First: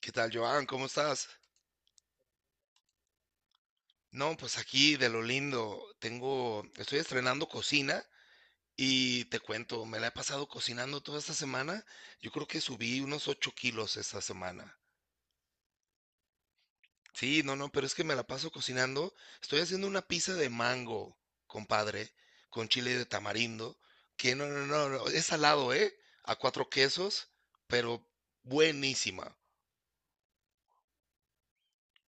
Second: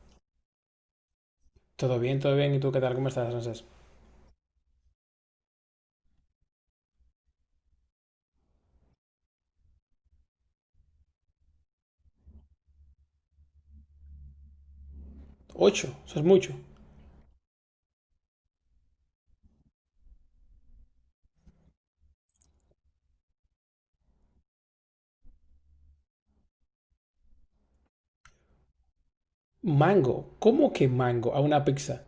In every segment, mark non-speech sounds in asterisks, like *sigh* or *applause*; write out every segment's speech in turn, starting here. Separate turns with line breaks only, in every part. ¿Qué tal, Joan? ¿Cómo estás?
Todo bien, todo bien. ¿Y tú qué tal? ¿Cómo estás, Francés?
No, pues aquí de lo lindo, estoy estrenando cocina y te cuento, me la he pasado cocinando toda esta semana. Yo creo que subí unos 8 kilos esta semana.
Ocho, eso es mucho.
Sí, no, no, pero es que me la paso cocinando. Estoy haciendo una pizza de mango, compadre, con chile de tamarindo, que no, no, no, no, es salado, ¿eh? A cuatro quesos, pero buenísima.
Mango, ¿cómo que mango a una pizza?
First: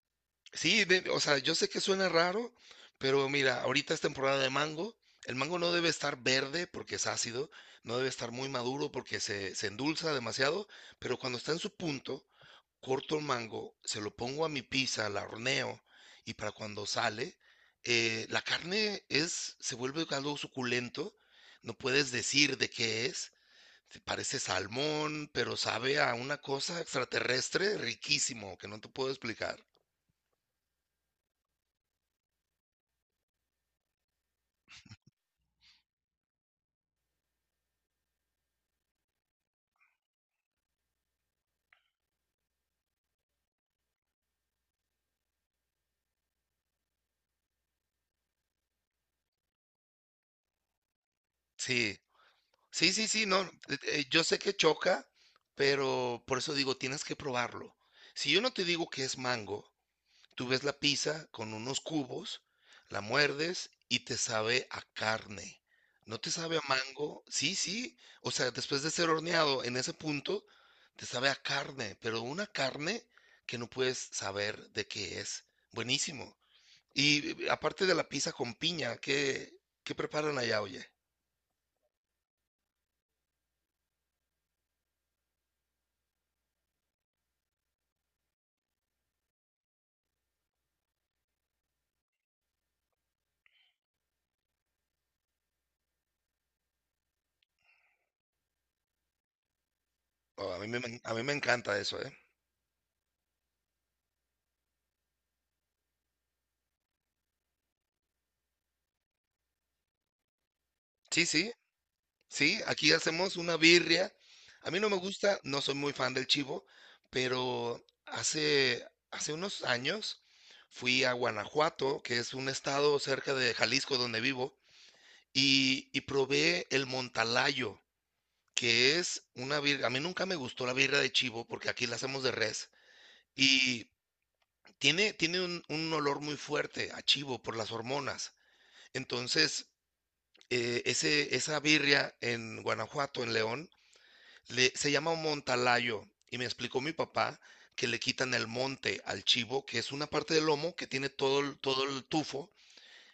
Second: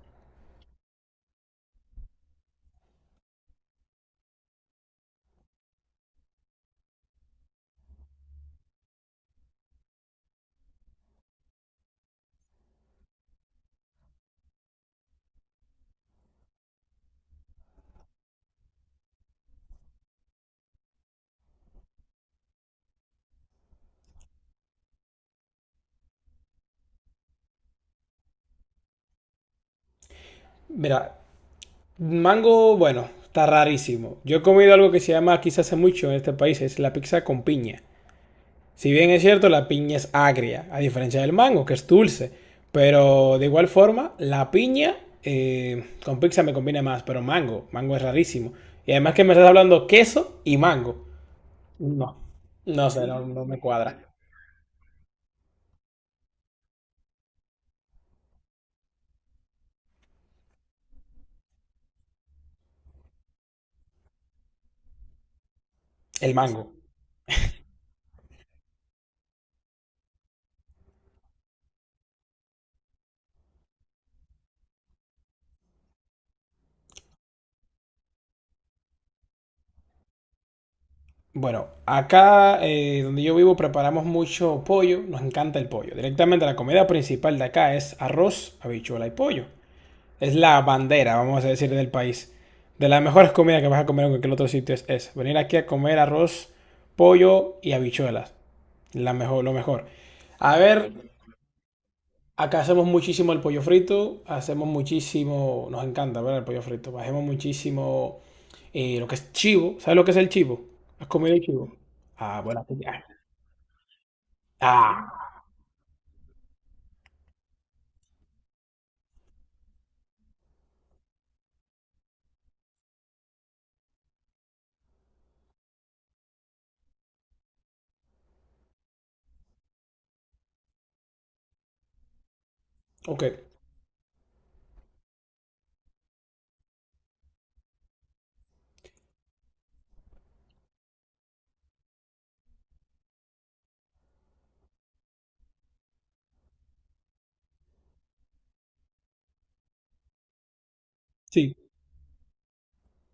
Sí, de o sea, yo sé que suena raro, pero mira, ahorita es temporada de mango. El mango no debe estar verde porque es ácido, no debe estar muy maduro porque se endulza demasiado, pero cuando está en su punto, corto el mango, se lo pongo a mi pizza, la horneo, y para cuando sale, la carne se vuelve algo suculento, no puedes decir de qué es, te parece salmón, pero sabe a una cosa extraterrestre riquísimo que no te puedo explicar.
Mira, mango, bueno, está rarísimo. Yo he comido algo que se llama aquí se hace mucho en este país, es la pizza con piña. Si bien es cierto, la piña es agria, a diferencia del mango, que es dulce. Pero de igual forma, la piña con pizza me combina más, pero mango, mango es rarísimo. Y además que me estás hablando queso y mango.
Sí.
No, no
Sí,
sé,
sí,
no,
sí, no,
no.
yo sé que choca, pero por eso digo, tienes que probarlo. Si yo no te digo que es mango, tú ves la pizza con unos cubos, la muerdes y te sabe a carne. ¿No te
El
sabe a
mango.
mango? Sí, sí. O sea, después de ser horneado en ese punto, te sabe a carne, pero una carne que no puedes saber de qué es. Buenísimo. Y aparte de la pizza con piña, ¿qué preparan allá, oye?
Bueno, acá donde yo vivo preparamos mucho pollo, nos encanta el pollo. Directamente la comida principal de acá es arroz, habichuela y pollo. Es la bandera, vamos a decir, del país. De las mejores comidas que vas a comer en cualquier otro sitio es esa. Venir aquí a comer arroz, pollo y habichuelas. La mejor, lo mejor.
Oh,
A ver,
a mí me encanta eso, ¿eh?
acá hacemos muchísimo el pollo frito, hacemos muchísimo, nos encanta, ¿verdad? El pollo frito, hacemos muchísimo lo que es chivo, ¿sabes lo que es el chivo? ¿Has
Sí,
comido el
sí,
chivo? Ah,
sí,
bueno, sí,
aquí
ah,
hacemos una birria. A mí no me
ah,
gusta, no soy muy fan del chivo, pero hace, hace unos años fui a Guanajuato, que es un estado cerca de Jalisco donde vivo, y probé el montalayo, que es una birria. A mí nunca me gustó la birria de chivo porque aquí la hacemos de res
ok,
y tiene un olor muy fuerte a chivo por las hormonas. Entonces, esa birria en Guanajuato, en León, se llama montalayo y me explicó mi papá que le quitan el monte al chivo, que es una parte del lomo que tiene
sí.
todo el tufo.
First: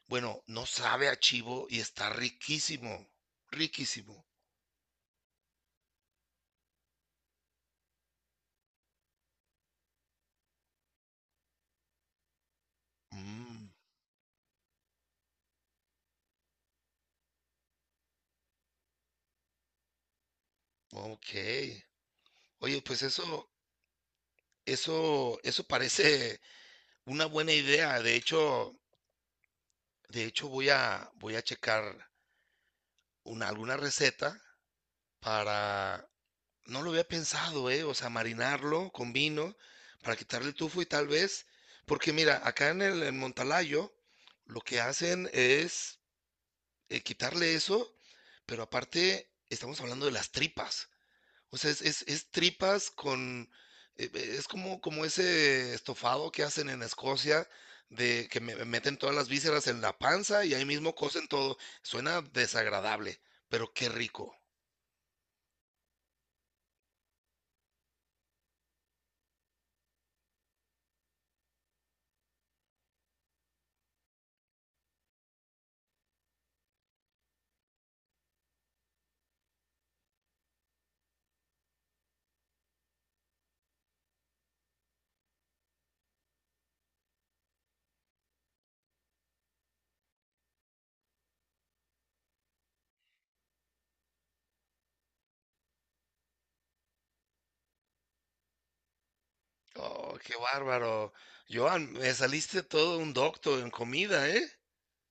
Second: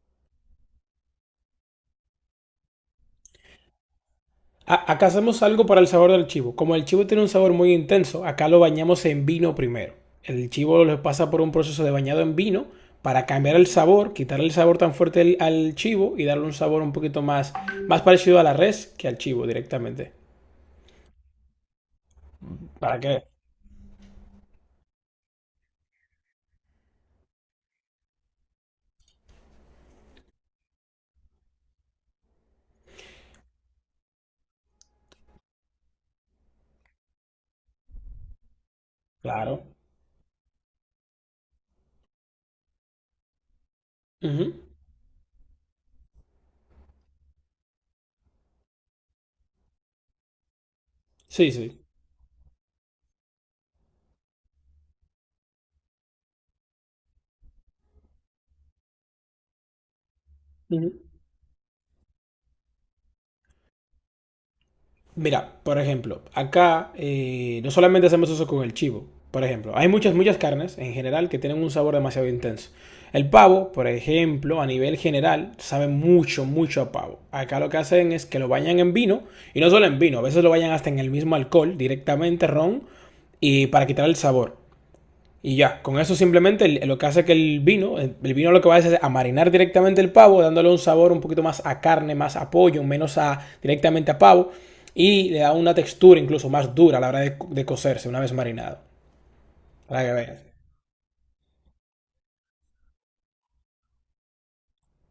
Bueno, no sabe a chivo y está riquísimo, riquísimo.
Acá hacemos algo para el sabor del chivo. Como el chivo tiene un sabor muy intenso, acá lo bañamos en vino primero. El chivo lo pasa por un proceso de bañado en vino para cambiar el
Mm,
sabor, quitarle el sabor tan fuerte al chivo y darle un sabor un poquito más, más parecido a la res que al chivo directamente.
ok. Oye,
¿Para qué?
eso parece una buena idea. De hecho voy a checar alguna receta para... No lo había pensado, ¿eh? O sea, marinarlo con vino
Claro.
para quitarle el tufo y tal vez, porque mira, acá en Montalayo
Ujú.
lo que hacen es quitarle eso, pero aparte estamos hablando de las tripas.
Sí,
O sea,
sí.
es tripas con... es como, como ese estofado que hacen en Escocia, de que me meten todas las vísceras en la panza y ahí mismo
Ujú.
cocen todo. Suena desagradable, pero qué rico.
Mira, por ejemplo, acá no solamente hacemos eso con el chivo. Por ejemplo, hay muchas, muchas carnes en general que tienen un sabor demasiado intenso. El pavo, por ejemplo, a nivel general, sabe mucho, mucho a pavo. Acá lo que hacen es que lo bañan en vino, y no solo en vino, a veces lo bañan hasta en el mismo alcohol, directamente ron, y para quitar el sabor. Y ya, con eso simplemente lo que hace que el vino lo que va a hacer es a marinar directamente el pavo, dándole un sabor un poquito más a carne, más a pollo, menos a directamente a pavo, y le da una textura incluso más dura a la hora de cocerse una vez marinado. Para que
Oh, qué
vean.
bárbaro. Joan, me saliste todo un doctor en comida, ¿eh?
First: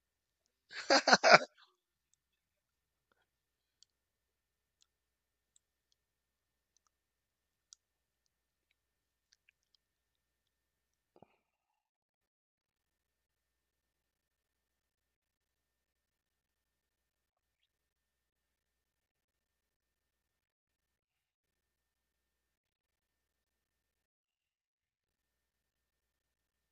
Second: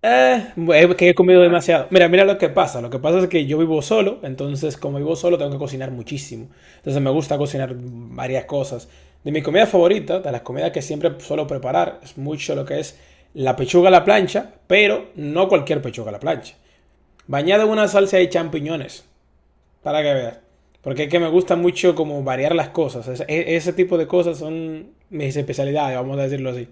Es que he comido demasiado. Mira, mira lo que pasa. Lo que pasa es que yo vivo solo, entonces como vivo solo tengo que cocinar muchísimo. Entonces me gusta cocinar varias cosas. De mi comida favorita, de las comidas que siempre suelo preparar, es mucho lo que es la pechuga a la plancha, pero no cualquier pechuga a la plancha. Bañada en una salsa de champiñones, para que veas. Porque es que me gusta mucho como variar las cosas. Ese tipo de cosas son mis especialidades, vamos a decirlo así.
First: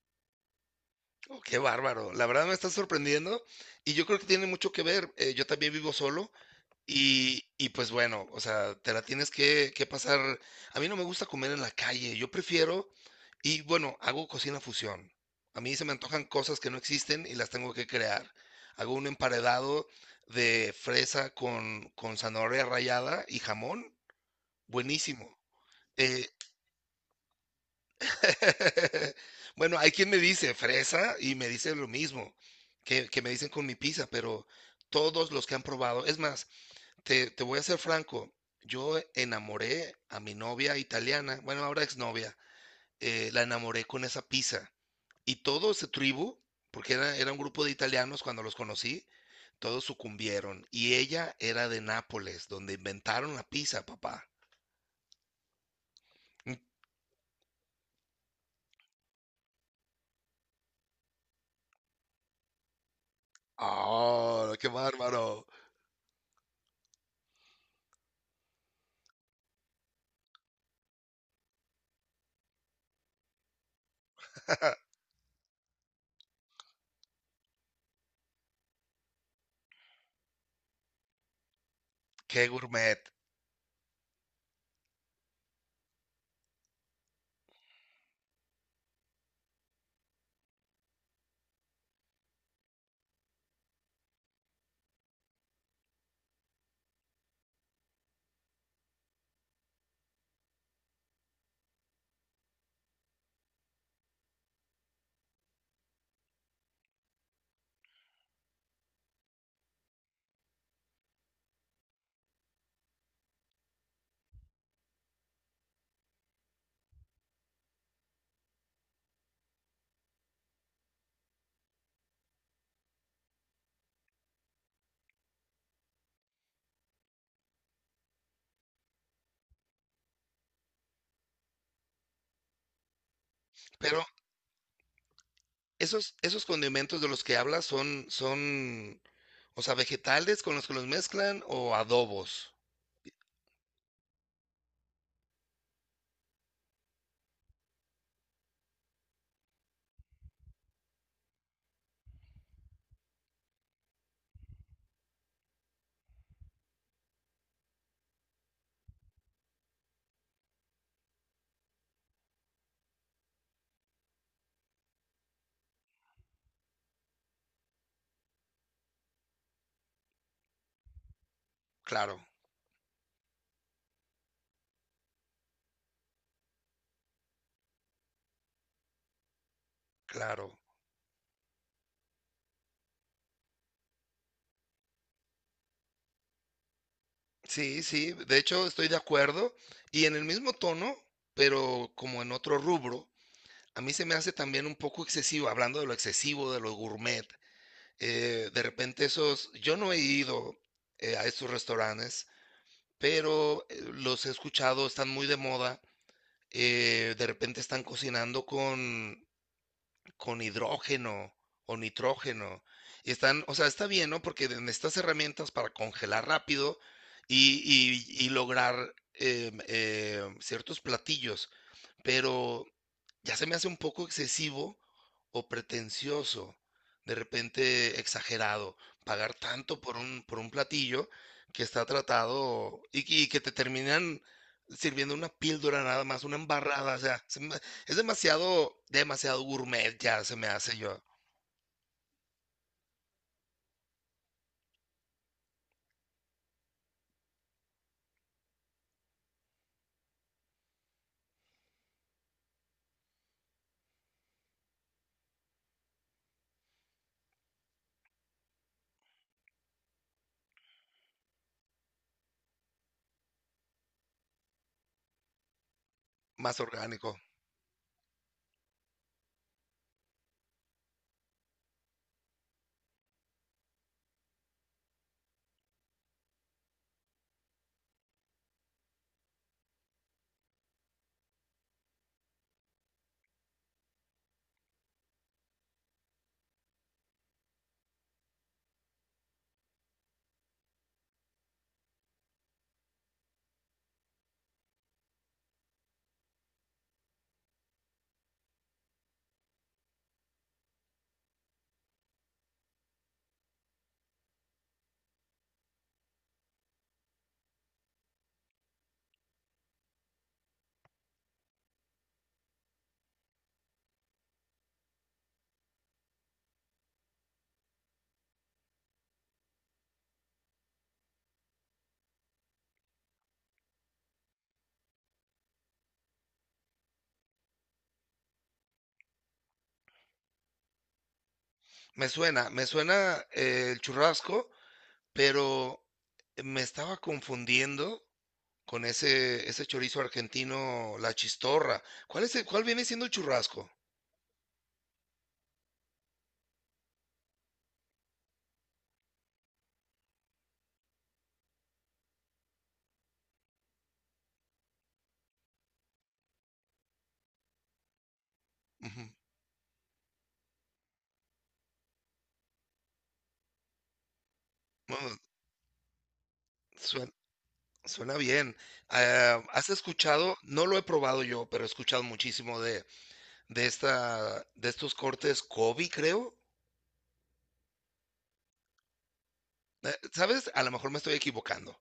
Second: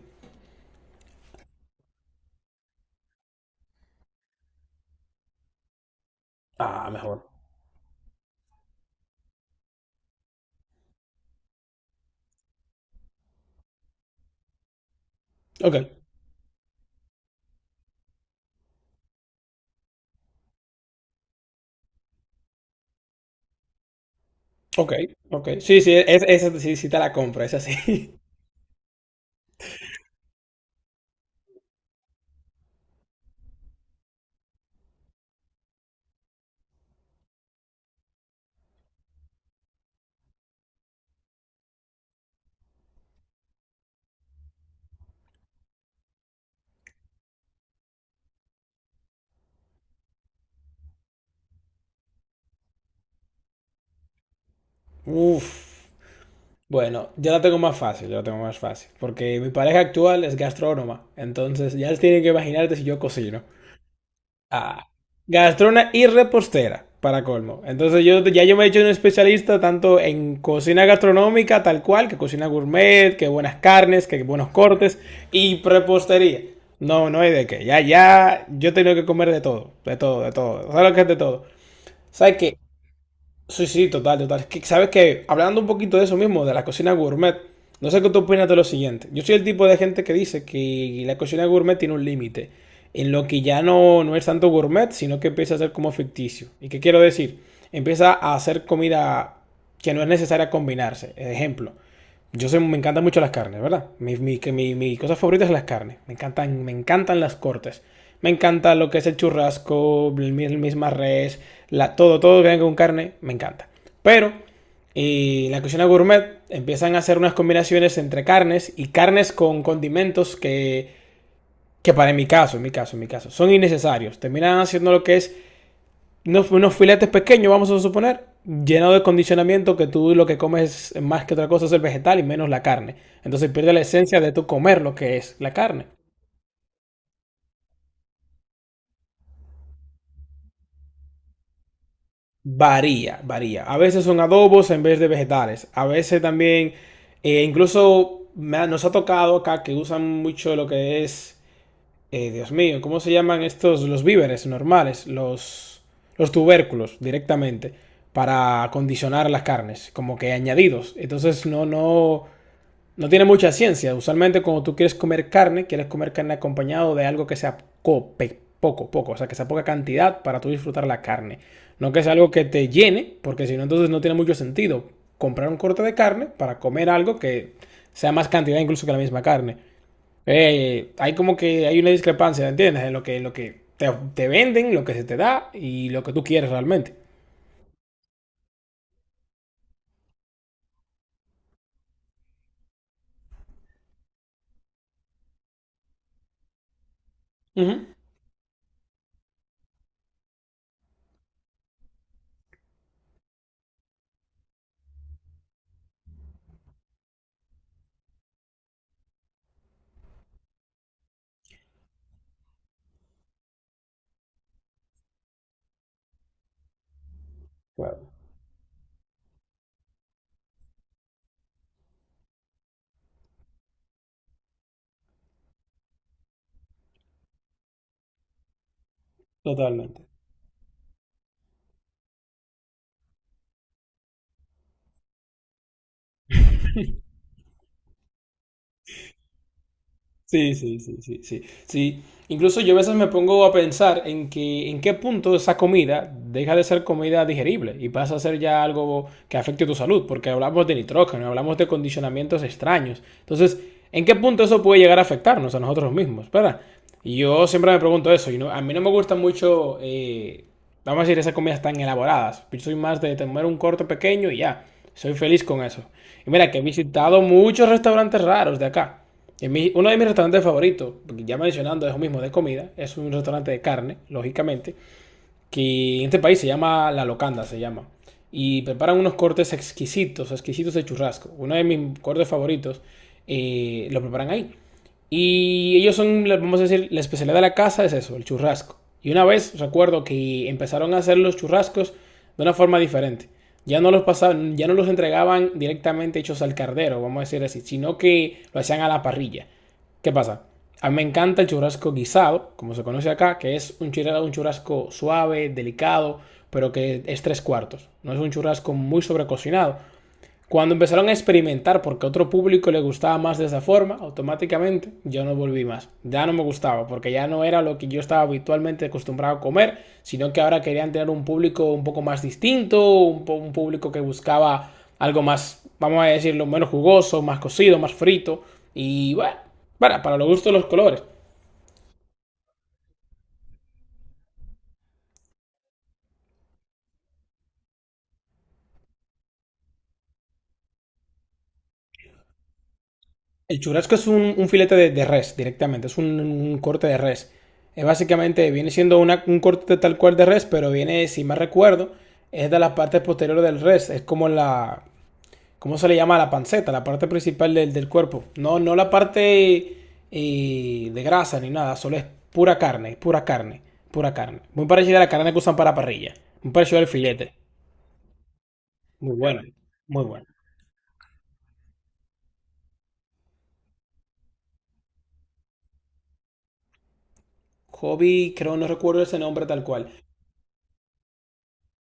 Oh, qué bárbaro. La verdad me está sorprendiendo y yo creo que tiene mucho que ver. Yo también vivo solo
Ah, mejor.
y pues bueno, o sea, te la tienes que pasar. A mí no me gusta comer en la calle, yo prefiero, y bueno, hago cocina fusión. A mí
Ok.
se me antojan cosas que no existen y las tengo que crear. Hago un emparedado de fresa con zanahoria rallada y jamón,
Ok,
buenísimo.
ok. Sí, sí,
Eh,
esa sí, sí te la compro, esa sí.
*laughs* Bueno, hay quien me dice fresa y me dice lo mismo que me dicen con mi pizza, pero todos los que han probado, es más, te voy a ser franco, yo enamoré a mi novia italiana, bueno, ahora exnovia, la enamoré con esa pizza. Y todo ese tribu, porque era un grupo de italianos cuando los conocí, todos sucumbieron. Y ella era de Nápoles, donde inventaron la pizza, papá.
*laughs* Uf.
Mm.
Bueno, ya la tengo más fácil, ya la tengo más fácil. Porque mi pareja actual es gastrónoma. Entonces ya tienen que imaginarte si yo cocino.
¡Oh, qué
Ah.
bárbaro!
Gastrona y repostera, para colmo. Entonces yo ya yo me he hecho un especialista tanto en cocina gastronómica, tal cual, que cocina gourmet, que buenas carnes, que buenos cortes, y prepostería. No, no hay de qué. Ya, ya, yo tengo que comer de todo, de todo, de todo. ¿Sabes lo que es de todo? ¿Sabes
¡Qué
qué?
gourmet!
Sí, sí, total, total. Es que, ¿sabes que hablando un poquito de eso mismo, de la cocina gourmet, no sé qué tú opinas de lo siguiente? Yo soy el tipo de gente que dice que la cocina gourmet tiene un límite, en lo que ya no, no es tanto gourmet, sino que empieza a ser como ficticio. ¿Y qué quiero decir? Empieza a hacer comida que no es necesaria combinarse. Ejemplo, yo sé, me encantan mucho las carnes, ¿verdad? Que mi cosa favorita es las carnes. Me encantan las cortes. Me encanta lo que es el churrasco, el misma res, la, todo, todo que venga con carne, me encanta. Pero y en la cocina gourmet empiezan a hacer unas combinaciones entre carnes y carnes con condimentos que para mi caso, en mi caso, en mi caso, son innecesarios. Terminan haciendo lo que es unos filetes pequeños, vamos a suponer, lleno de condicionamiento que tú lo que comes más que otra cosa es el vegetal y menos la carne. Entonces pierde la
Pero
esencia de tu comer lo que es la carne.
esos esos condimentos de los que hablas son, o sea, ¿vegetales con los que los mezclan o adobos?
Varía, varía. A veces son adobos en vez de vegetales. A veces también, incluso nos ha tocado acá que usan mucho lo que es, Dios mío, ¿cómo se llaman estos? Los víveres normales, los tubérculos directamente para condicionar las carnes, como que añadidos. Entonces no, no, no tiene mucha ciencia. Usualmente cuando tú quieres comer carne acompañado de algo que sea poco, poco, o sea, que sea poca cantidad para tú disfrutar la carne. No que sea
Claro,
algo que te llene, porque si no, entonces no tiene mucho sentido comprar un corte de carne para comer algo que sea más cantidad incluso que la misma carne.
claro.
Hay como que hay una discrepancia, ¿entiendes? En lo que te venden, lo que se te da y lo que tú quieres realmente.
Sí, sí, de hecho, estoy de acuerdo. Y en el mismo tono, pero como en otro rubro, a mí se me hace también un poco excesivo, hablando de lo excesivo, de lo gourmet.
Uh -huh.
De repente esos, yo no he ido a estos restaurantes, pero los he escuchado, están muy de moda. De repente están cocinando con hidrógeno o nitrógeno. Y están, o sea, está bien, ¿no? Porque necesitas herramientas para congelar rápido y,
Claro.
y lograr ciertos platillos, pero ya se me hace un poco excesivo o pretencioso, de repente exagerado, pagar tanto por
Totalmente.
por un platillo que está tratado, y que te terminan sirviendo una píldora nada más, una embarrada, es demasiado, demasiado gourmet ya se me
Sí,
hace,
sí,
yo,
sí, sí, sí, sí. Incluso yo a veces me pongo a pensar en que en qué punto esa comida deja de ser comida digerible y pasa a ser ya algo que afecte tu salud, porque hablamos de nitrógeno, hablamos de condicionamientos extraños. Entonces, ¿en qué punto eso puede llegar a afectarnos a nosotros mismos? ¿Verdad? Y yo siempre me pregunto eso, y a mí no me gustan mucho, vamos a decir, esas comidas tan elaboradas. Yo soy más de comer un corte pequeño y ya, soy feliz con eso. Y mira, que
más
he
orgánico.
visitado muchos restaurantes raros de acá. Uno de mis restaurantes favoritos, ya mencionando, es lo mismo de comida, es un restaurante de carne, lógicamente, que en este país se llama La Locanda, se llama. Y preparan unos cortes exquisitos, exquisitos de churrasco. Uno de mis cortes favoritos lo preparan ahí. Y ellos son, vamos a decir, la especialidad de la casa es eso, el churrasco. Y una vez recuerdo que empezaron a hacer los churrascos de una forma diferente. Ya no los pasaban, ya no los entregaban directamente hechos al cardero, vamos a decir así, sino que lo hacían a la parrilla. ¿Qué pasa? A mí me encanta el churrasco guisado, como se conoce acá, que es un churrasco suave, delicado, pero que es tres cuartos. No es un churrasco muy sobrecocinado, cuando empezaron a experimentar porque a otro público le gustaba más de esa forma, automáticamente yo no volví más. Ya no me gustaba porque ya no era lo que yo estaba habitualmente acostumbrado a comer, sino que ahora querían tener un público un poco más distinto, un público que buscaba algo más, vamos a decirlo, menos jugoso, más cocido, más frito. Y bueno, para los gustos de los colores.
Me suena el churrasco, pero me estaba confundiendo con ese chorizo argentino, la chistorra. ¿Cuál viene siendo el
El
churrasco?
churrasco es un filete de res directamente, es un corte de res. Es básicamente, viene siendo un corte tal cual de res, pero viene, si mal recuerdo, es de las partes posteriores del res. Es como la, ¿cómo se le llama? La panceta, la parte principal del cuerpo. No, no la
Ujú.
parte de grasa ni nada, solo es pura carne, pura carne, pura carne. Muy parecido a la
Bueno,
carne que usan para parrilla. Muy parecido al
suen
filete.
suena bien.
Muy bueno,
Ah, ¿has
muy bueno.
escuchado? No lo he probado yo, pero he escuchado muchísimo de esta de estos cortes Kobe, creo.
Hobby, creo, no recuerdo ese nombre tal cual.
¿Sabes? A lo mejor me estoy equivocando,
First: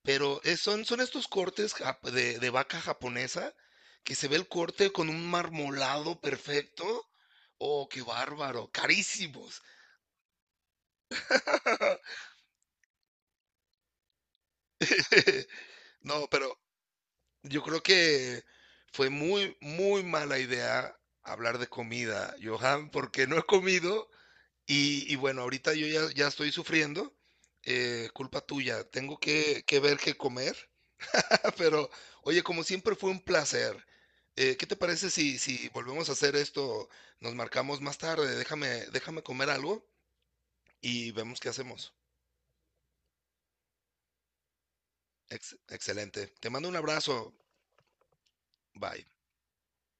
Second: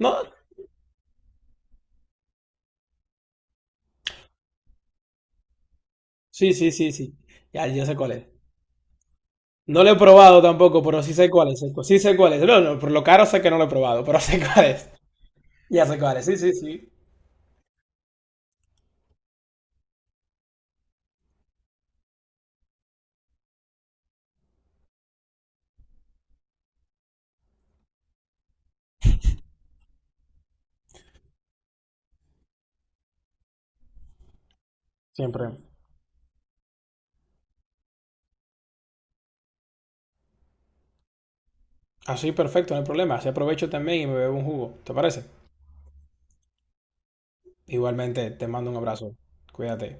No,
pero, son estos cortes jap de vaca japonesa, que se ve el corte con un marmolado
sí, sí,
perfecto.
sí, sí. Ya, ya
Oh,
sé
qué
cuál es.
bárbaro, carísimos.
No lo he probado tampoco, pero sí sé cuál es. Sí sé cuál es. No, no, por lo caro sé que no lo he probado, pero *laughs* sé cuál es.
*laughs*
Ya sé cuál es.
No,
Sí, sí,
pero
sí.
yo creo que fue muy, muy mala idea hablar de comida, Johan, porque no he comido y bueno, ahorita yo ya estoy sufriendo. Culpa tuya, tengo que ver qué comer. *laughs* Pero, oye, como siempre fue un placer. ¿Qué te parece
Siempre.
si volvemos a hacer esto? Nos marcamos más tarde, déjame, déjame comer algo y vemos qué hacemos.
Así, perfecto, no hay problema. Así aprovecho también y me bebo un jugo. ¿Te parece?
Excelente. Te mando un abrazo.
Igualmente, te mando un
Bye.
abrazo. Cuídate.